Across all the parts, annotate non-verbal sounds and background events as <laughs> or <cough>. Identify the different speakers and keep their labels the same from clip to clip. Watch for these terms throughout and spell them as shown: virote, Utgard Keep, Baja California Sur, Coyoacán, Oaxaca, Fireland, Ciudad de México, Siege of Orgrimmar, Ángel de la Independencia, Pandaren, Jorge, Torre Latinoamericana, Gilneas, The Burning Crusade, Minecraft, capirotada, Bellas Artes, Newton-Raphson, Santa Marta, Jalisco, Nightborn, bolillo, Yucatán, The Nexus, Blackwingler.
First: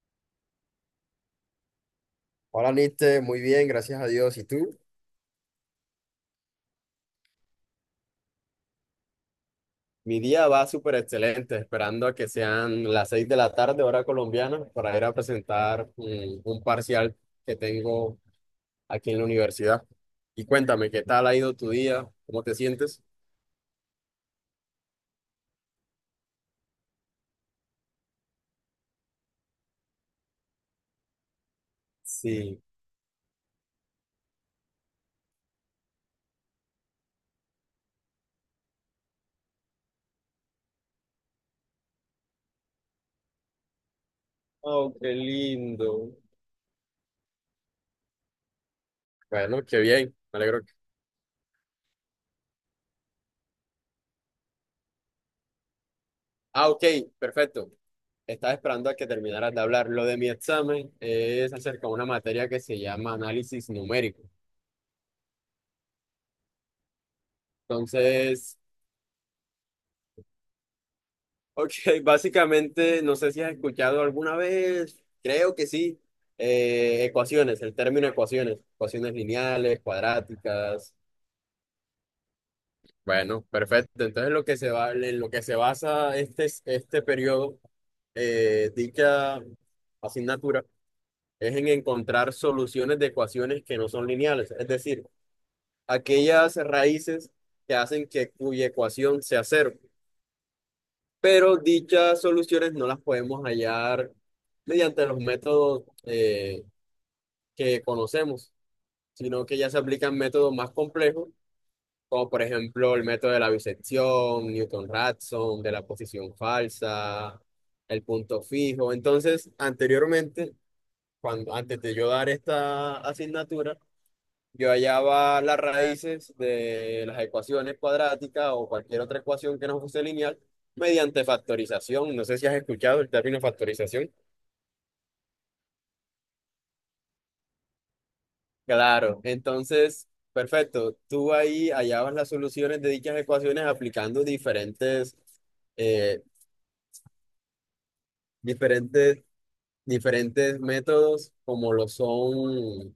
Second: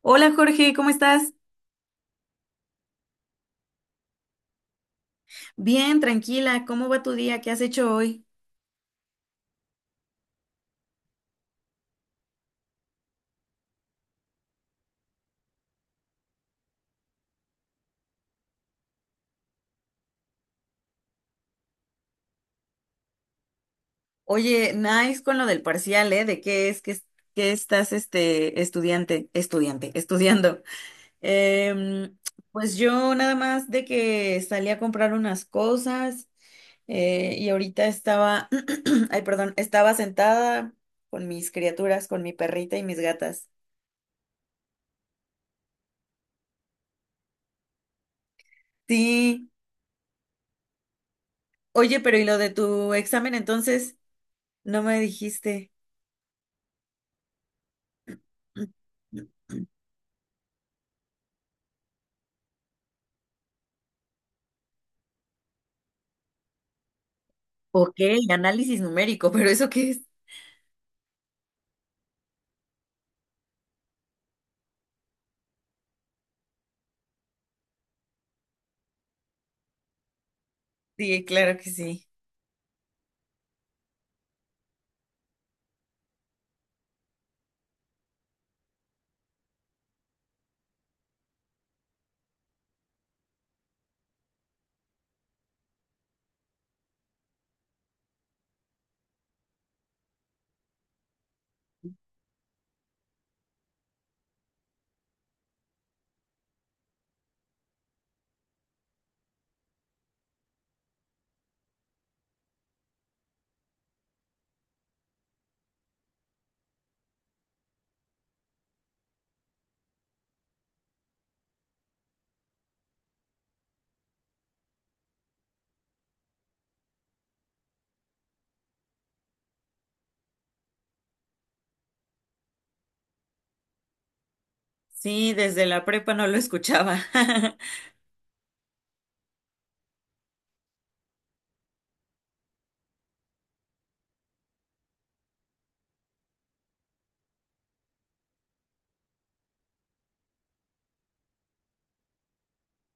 Speaker 1: Hola Jorge, ¿cómo estás?
Speaker 2: Hola, Niste, muy bien, gracias a Dios. ¿Y tú?
Speaker 1: Bien, tranquila, ¿cómo va tu día? ¿Qué has hecho hoy?
Speaker 2: Mi día va súper excelente, esperando a que sean las 6 de la tarde, hora colombiana, para ir a presentar un parcial que tengo aquí en la universidad. Y cuéntame, ¿qué tal ha ido tu día? ¿Cómo te sientes?
Speaker 1: Oye, nice con lo del parcial, ¿eh? ¿De qué es- que estás este <laughs> estudiando? Em,
Speaker 2: Sí.
Speaker 1: pues yo nada más de que salí a comprar unas cosas, y ahorita estaba, <clears throat> ay, perdón, estaba sentada con mis criaturas, con mi perrita y mis gatas.
Speaker 2: Oh, qué lindo.
Speaker 1: Sí,
Speaker 2: Bueno, qué bien, me alegro.
Speaker 1: oye, pero ¿y lo de tu examen entonces? No me dijiste.
Speaker 2: Ah, ok, perfecto. Estaba esperando a que
Speaker 1: <clears throat>
Speaker 2: terminaras de hablar. Lo de mi examen es acerca de una materia que se llama análisis numérico.
Speaker 1: Ok,
Speaker 2: Entonces.
Speaker 1: análisis numérico, pero ¿eso qué es?
Speaker 2: Ok, básicamente, no sé si has escuchado alguna vez, creo que sí, el término ecuaciones, ecuaciones lineales, cuadráticas.
Speaker 1: Sí, claro que sí.
Speaker 2: Bueno, perfecto. Entonces, lo que se va, en lo que se basa este periodo, dicha asignatura, es en encontrar soluciones de ecuaciones que no son lineales, es decir, aquellas raíces que hacen que cuya ecuación sea cero. Pero dichas soluciones no las podemos hallar mediante los métodos que conocemos, sino que ya se aplican métodos más complejos, como por ejemplo el método de la bisección, Newton-Raphson, de la posición falsa, el punto fijo. Entonces, anteriormente, antes de yo dar esta asignatura, yo hallaba las raíces de las ecuaciones cuadráticas o cualquier otra ecuación que no fuese lineal mediante factorización. No sé si has escuchado el término factorización.
Speaker 1: Sí, desde la prepa no lo escuchaba. <laughs>
Speaker 2: Claro, entonces, perfecto. Tú ahí hallabas las soluciones de dichas ecuaciones aplicando eh, diferentes, diferentes métodos como lo son,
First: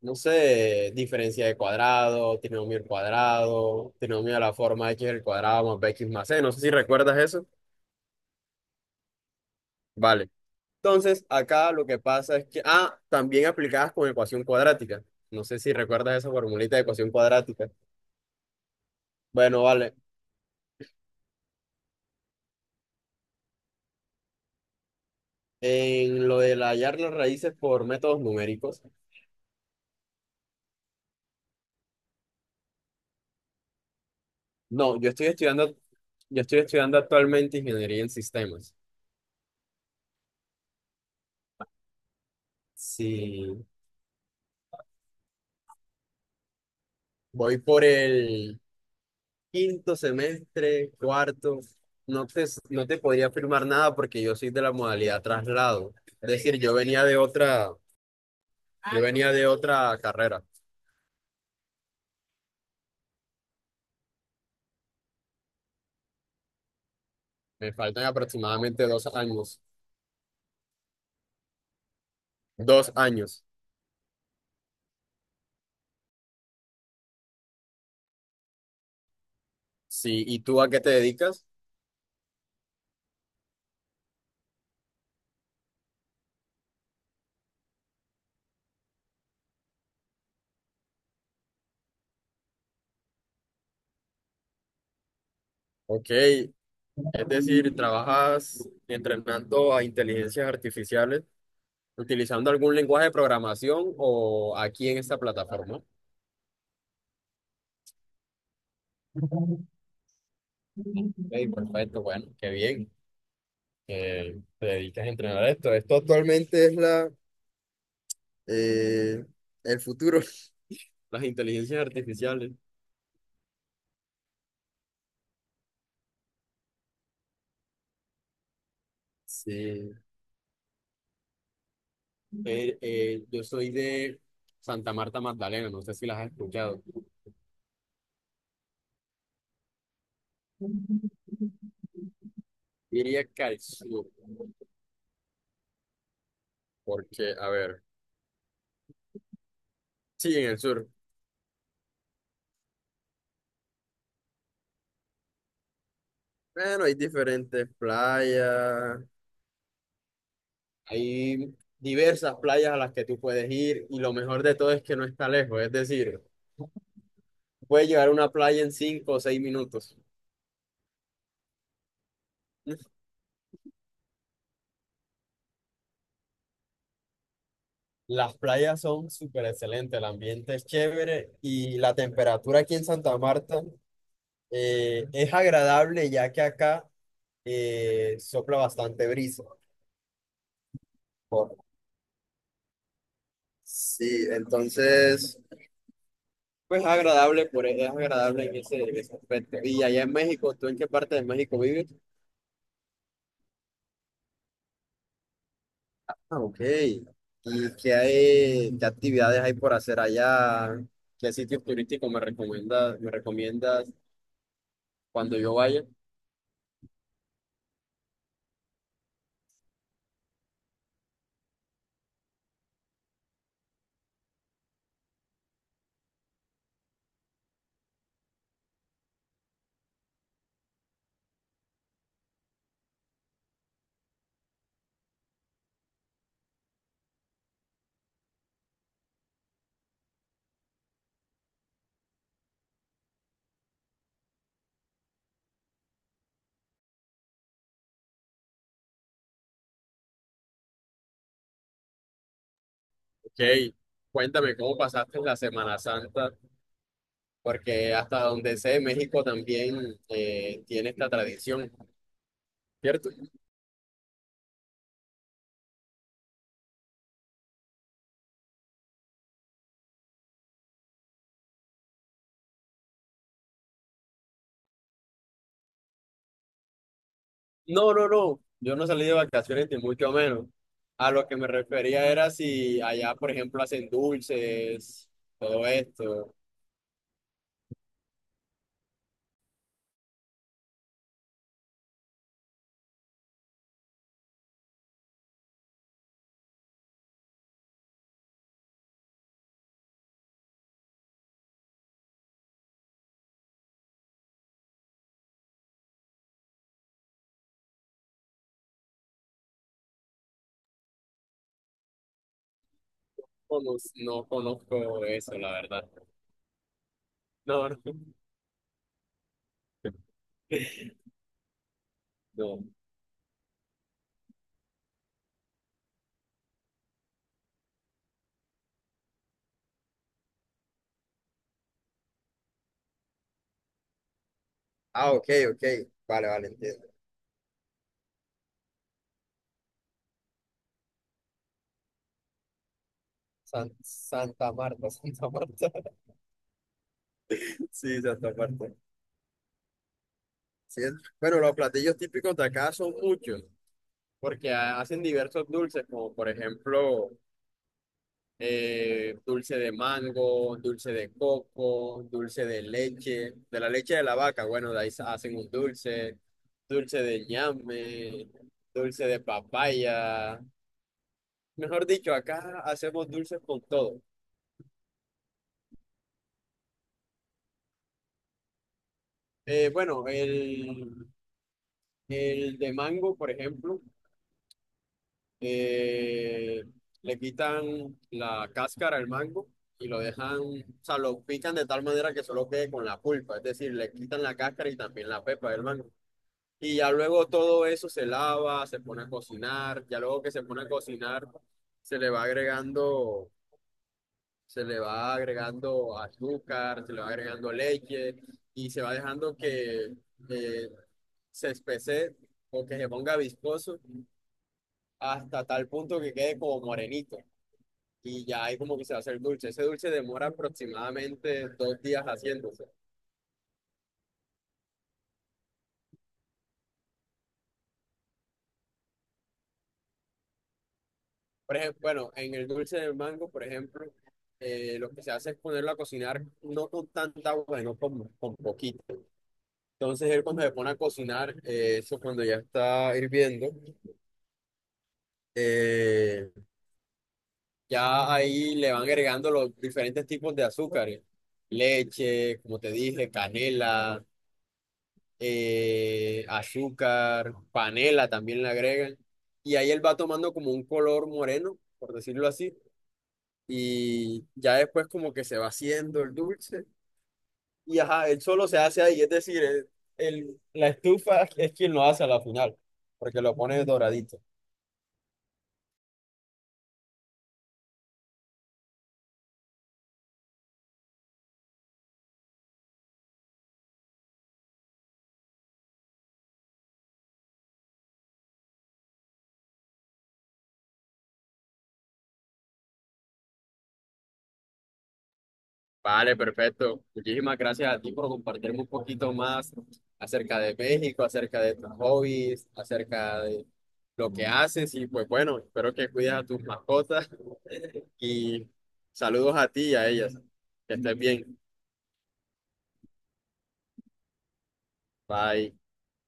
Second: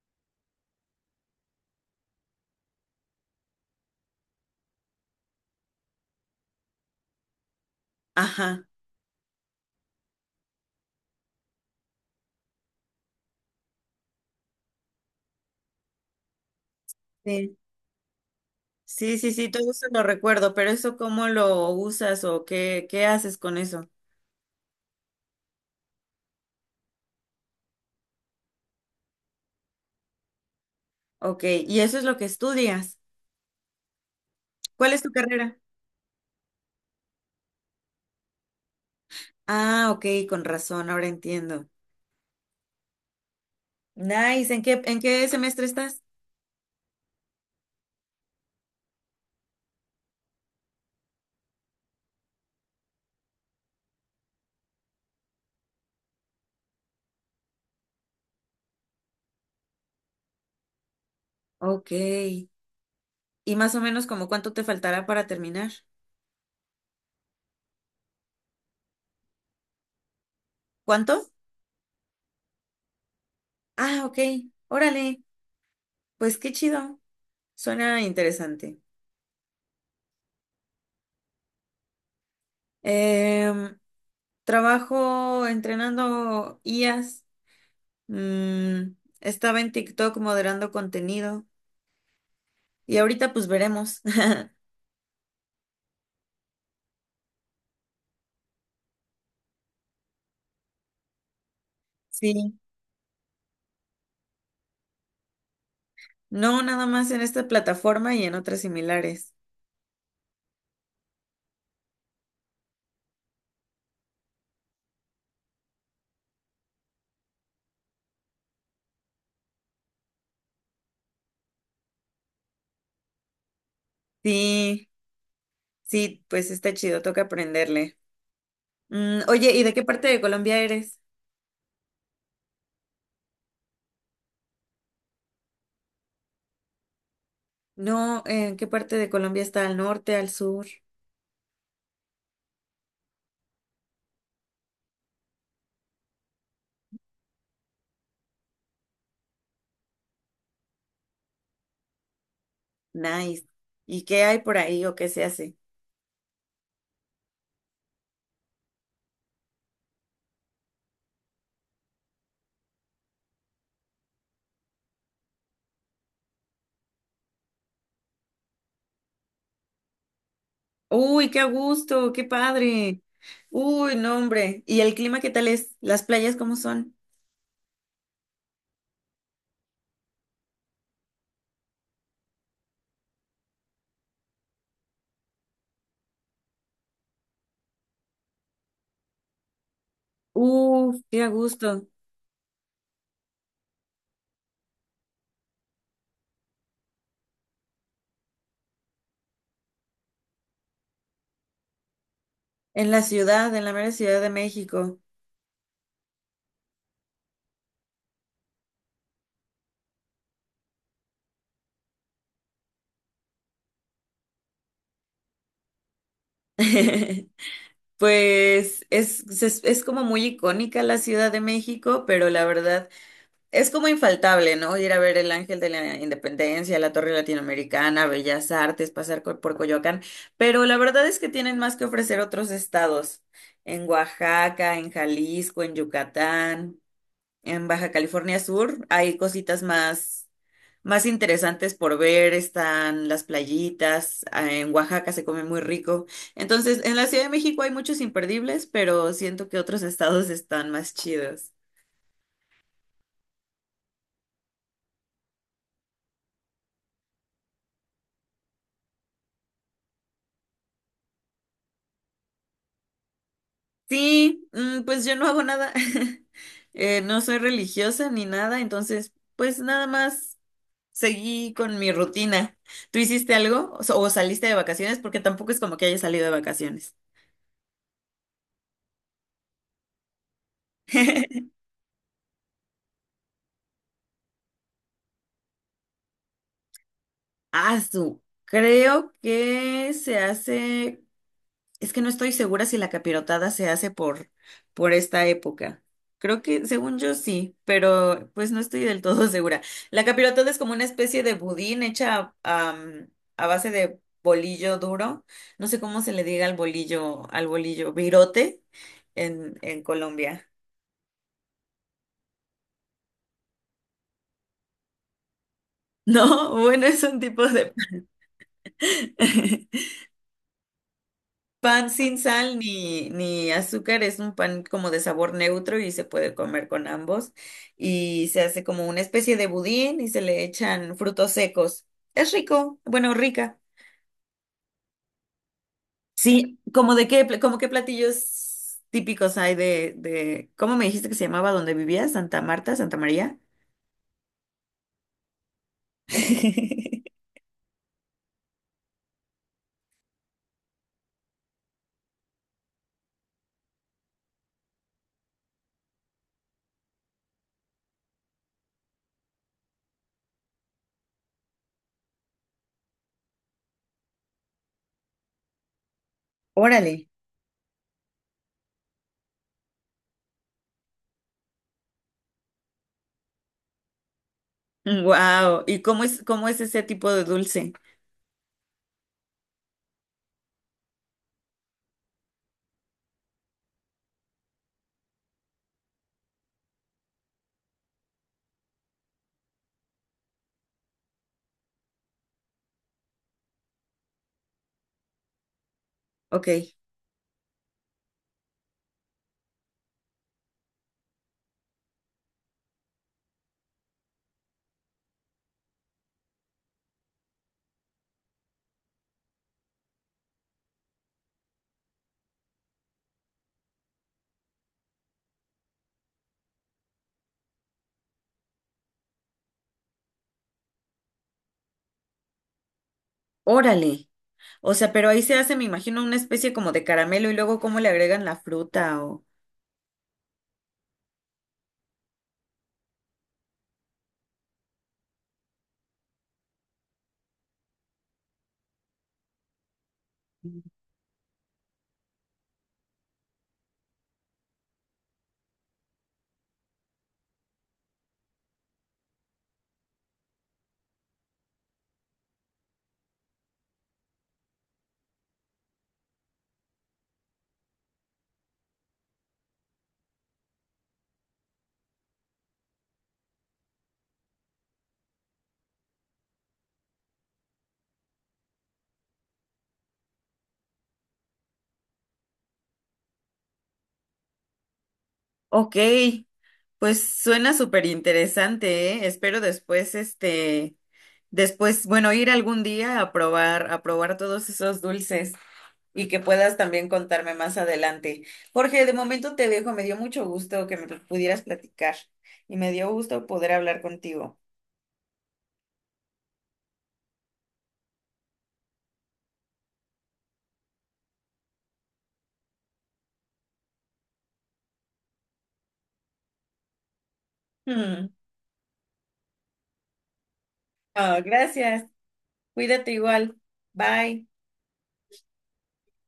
Speaker 2: no sé, diferencia de cuadrado, trinomio al cuadrado, trinomio a la forma x al cuadrado más bx más c. No sé si recuerdas eso.
Speaker 1: Ajá.
Speaker 2: Vale. Entonces, acá lo que pasa es que, también aplicadas con ecuación cuadrática. No sé si recuerdas esa formulita de ecuación
Speaker 1: Sí,
Speaker 2: cuadrática.
Speaker 1: sí, sí, sí,
Speaker 2: Bueno,
Speaker 1: todo eso
Speaker 2: vale.
Speaker 1: lo recuerdo, pero ¿eso cómo lo usas o qué haces con eso?
Speaker 2: En lo de hallar las raíces por métodos numéricos.
Speaker 1: Ok, y eso es lo que estudias. ¿Cuál
Speaker 2: No,
Speaker 1: es
Speaker 2: yo
Speaker 1: tu
Speaker 2: estoy
Speaker 1: carrera?
Speaker 2: estudiando, actualmente ingeniería en sistemas.
Speaker 1: Ah, ok, con razón, ahora entiendo.
Speaker 2: Sí,
Speaker 1: Nice, ¿en en qué semestre estás?
Speaker 2: voy por el quinto semestre, cuarto. No te podría afirmar nada porque yo soy de la modalidad traslado. Es decir, yo venía de otra carrera.
Speaker 1: Ok. ¿Y más o menos como cuánto te faltará para terminar?
Speaker 2: Me faltan aproximadamente 2 años.
Speaker 1: ¿Cuánto?
Speaker 2: 2 años.
Speaker 1: Ah, ok, órale, pues qué chido, suena interesante.
Speaker 2: Sí, ¿y tú a qué te dedicas?
Speaker 1: Em, Trabajo entrenando IAs. mm, Estaba en TikTok moderando contenido. Y ahorita pues veremos. <laughs>
Speaker 2: Ok, es decir, trabajas entrenando a inteligencias artificiales utilizando
Speaker 1: Sí.
Speaker 2: algún lenguaje de programación o aquí en esta plataforma. Ok,
Speaker 1: No nada más en esta plataforma y en otras similares.
Speaker 2: perfecto, bueno, qué bien que te dedicas a entrenar esto. Esto actualmente es eh, el futuro, <laughs> las inteligencias artificiales.
Speaker 1: Sí, sí, pues está chido, toca aprenderle. Mm, oye, ¿y de qué
Speaker 2: Sí.
Speaker 1: parte de Colombia eres?
Speaker 2: Yo soy de Santa Marta Magdalena, no sé si las has escuchado.
Speaker 1: No, ¿en qué parte de Colombia está? ¿Al norte, al sur?
Speaker 2: Iría que al sur, porque, a ver, sí, en el sur.
Speaker 1: Nice. ¿Y qué hay por ahí o qué se hace?
Speaker 2: Bueno, hay diferentes playas, hay diversas playas a las que tú puedes ir y lo mejor de todo es que no está lejos, es decir, puedes llegar a una playa en 5 o 6 minutos.
Speaker 1: Uy, qué a gusto, qué padre. Uy, no, hombre. ¿Y el clima qué tal es? ¿Las playas cómo son?
Speaker 2: Las playas son súper excelentes, el ambiente es chévere y la temperatura aquí en Santa Marta es agradable ya que acá sopla bastante brisa.
Speaker 1: Uf, qué a
Speaker 2: Por-
Speaker 1: gusto.
Speaker 2: Sí, entonces. Pues es agradable, es agradable en en ese aspecto. Y allá en México, ¿tú en qué parte de México vives?
Speaker 1: En la ciudad, en la mera Ciudad de México.
Speaker 2: Ah, ok. ¿Y qué actividades hay por hacer allá? ¿Qué sitios turísticos me recomiendas cuando yo vaya?
Speaker 1: <laughs> Pues es como muy icónica la Ciudad de México, pero la verdad es como infaltable, ¿no? Ir a ver el Ángel de la Independencia, la Torre Latinoamericana, Bellas Artes, pasar por Coyoacán, pero la verdad es que tienen más que ofrecer otros estados, en Oaxaca, en Jalisco, en Yucatán, en Baja California Sur, hay cositas más, más interesantes por ver, están las playitas, ah, en Oaxaca se come muy rico. Entonces, en la Ciudad de México hay muchos imperdibles, pero siento que otros estados están más chidos.
Speaker 2: Ok, cuéntame cómo pasaste la Semana Santa, porque hasta donde sé, México también tiene esta tradición, ¿cierto?
Speaker 1: Sí, mm, pues yo no hago nada. <laughs> No soy religiosa ni nada, entonces pues nada más seguí con mi rutina. ¿Tú hiciste algo o o saliste de vacaciones? Porque tampoco es como que haya salido de vacaciones.
Speaker 2: No, no, no. Yo no salí de vacaciones ni mucho menos. A lo que me
Speaker 1: <laughs>
Speaker 2: refería era si allá, por ejemplo, hacen dulces, todo esto.
Speaker 1: Ah, su. Creo que se hace. Es que no estoy segura si la capirotada se hace por esta época. Creo que, según yo, sí, pero pues no estoy del todo <laughs> segura. La capirotada es como una especie de budín hecha a base de bolillo duro. No sé cómo se le diga al bolillo, virote en Colombia. <laughs>
Speaker 2: No, no, no conozco eso, la verdad.
Speaker 1: No, bueno, es un tipo
Speaker 2: No,
Speaker 1: de...
Speaker 2: no.
Speaker 1: <laughs>
Speaker 2: <laughs>
Speaker 1: Pan sin sal
Speaker 2: No.
Speaker 1: ni azúcar, es un pan como de sabor neutro y se puede comer con ambos. Y se hace como una especie de budín y se le echan frutos secos. Es rico, bueno, rica.
Speaker 2: Ah, ok, ok. Vale, vale,
Speaker 1: Sí,
Speaker 2: entiendo.
Speaker 1: ¿como de como qué platillos típicos hay de, ¿cómo me dijiste que se llamaba donde vivías? Santa Marta, Santa María.
Speaker 2: Santa Marta, <laughs> Santa Marta.
Speaker 1: <laughs>
Speaker 2: Sí, Santa Marta. Sí, bueno, los platillos típicos de acá son muchos. Porque hacen diversos dulces, como por ejemplo, dulce de mango, dulce de coco, dulce de leche de la vaca, bueno, de ahí hacen un dulce,
Speaker 1: Órale.
Speaker 2: dulce de ñame, dulce de papaya. Mejor dicho, acá hacemos dulces con todo.
Speaker 1: Wow, ¿y cómo cómo es ese tipo de dulce?
Speaker 2: Bueno, el de mango, por ejemplo, eh, le quitan la cáscara al mango. Y lo dejan, o sea, lo pican de tal manera que solo quede con la pulpa, es decir, le quitan la cáscara y también la pepa del mango.
Speaker 1: Ok,
Speaker 2: Y ya luego todo eso se lava, se pone a cocinar, ya luego que se pone a cocinar, se le va agregando, se le va agregando azúcar, se le va agregando leche y se va dejando que eh, se espese o que se ponga viscoso hasta tal punto que quede como morenito. Y ya ahí como que se va a hacer dulce. Ese dulce demora aproximadamente 2 días haciéndose.
Speaker 1: órale. O sea, pero ahí se hace, me imagino, una especie como de caramelo y luego cómo le agregan la fruta o...
Speaker 2: Por ejemplo, bueno, en el dulce del mango, por ejemplo, lo que se hace es ponerlo a cocinar no con tanta agua, sino con poquito. Entonces él cuando se pone a cocinar, eso cuando ya está hirviendo, eh, ya ahí le van agregando los diferentes tipos de azúcares. Leche, como te dije, canela, azúcar, panela también le agregan. Y ahí él va tomando como un color moreno, por decirlo así y ya después como que se va haciendo el dulce y ajá, él solo se hace ahí, es decir, la estufa es quien lo hace a la final, porque lo pone doradito.
Speaker 1: Ok, pues suena súper interesante, ¿eh? Espero después, este, después, bueno, ir algún día a a probar todos esos dulces y que puedas también contarme más adelante. Jorge, de momento te dejo, me dio mucho gusto que me pudieras platicar y me dio gusto poder hablar contigo.
Speaker 2: Vale, perfecto. Muchísimas gracias a ti por compartirme un poquito más acerca de México, acerca de tus hobbies, acerca de lo que haces y pues bueno, espero que cuides a tus mascotas
Speaker 1: Mm. <laughs>
Speaker 2: y saludos a ti y a ellas. Que estés
Speaker 1: Oh,
Speaker 2: bien.
Speaker 1: gracias, cuídate igual, bye.
Speaker 2: Bye.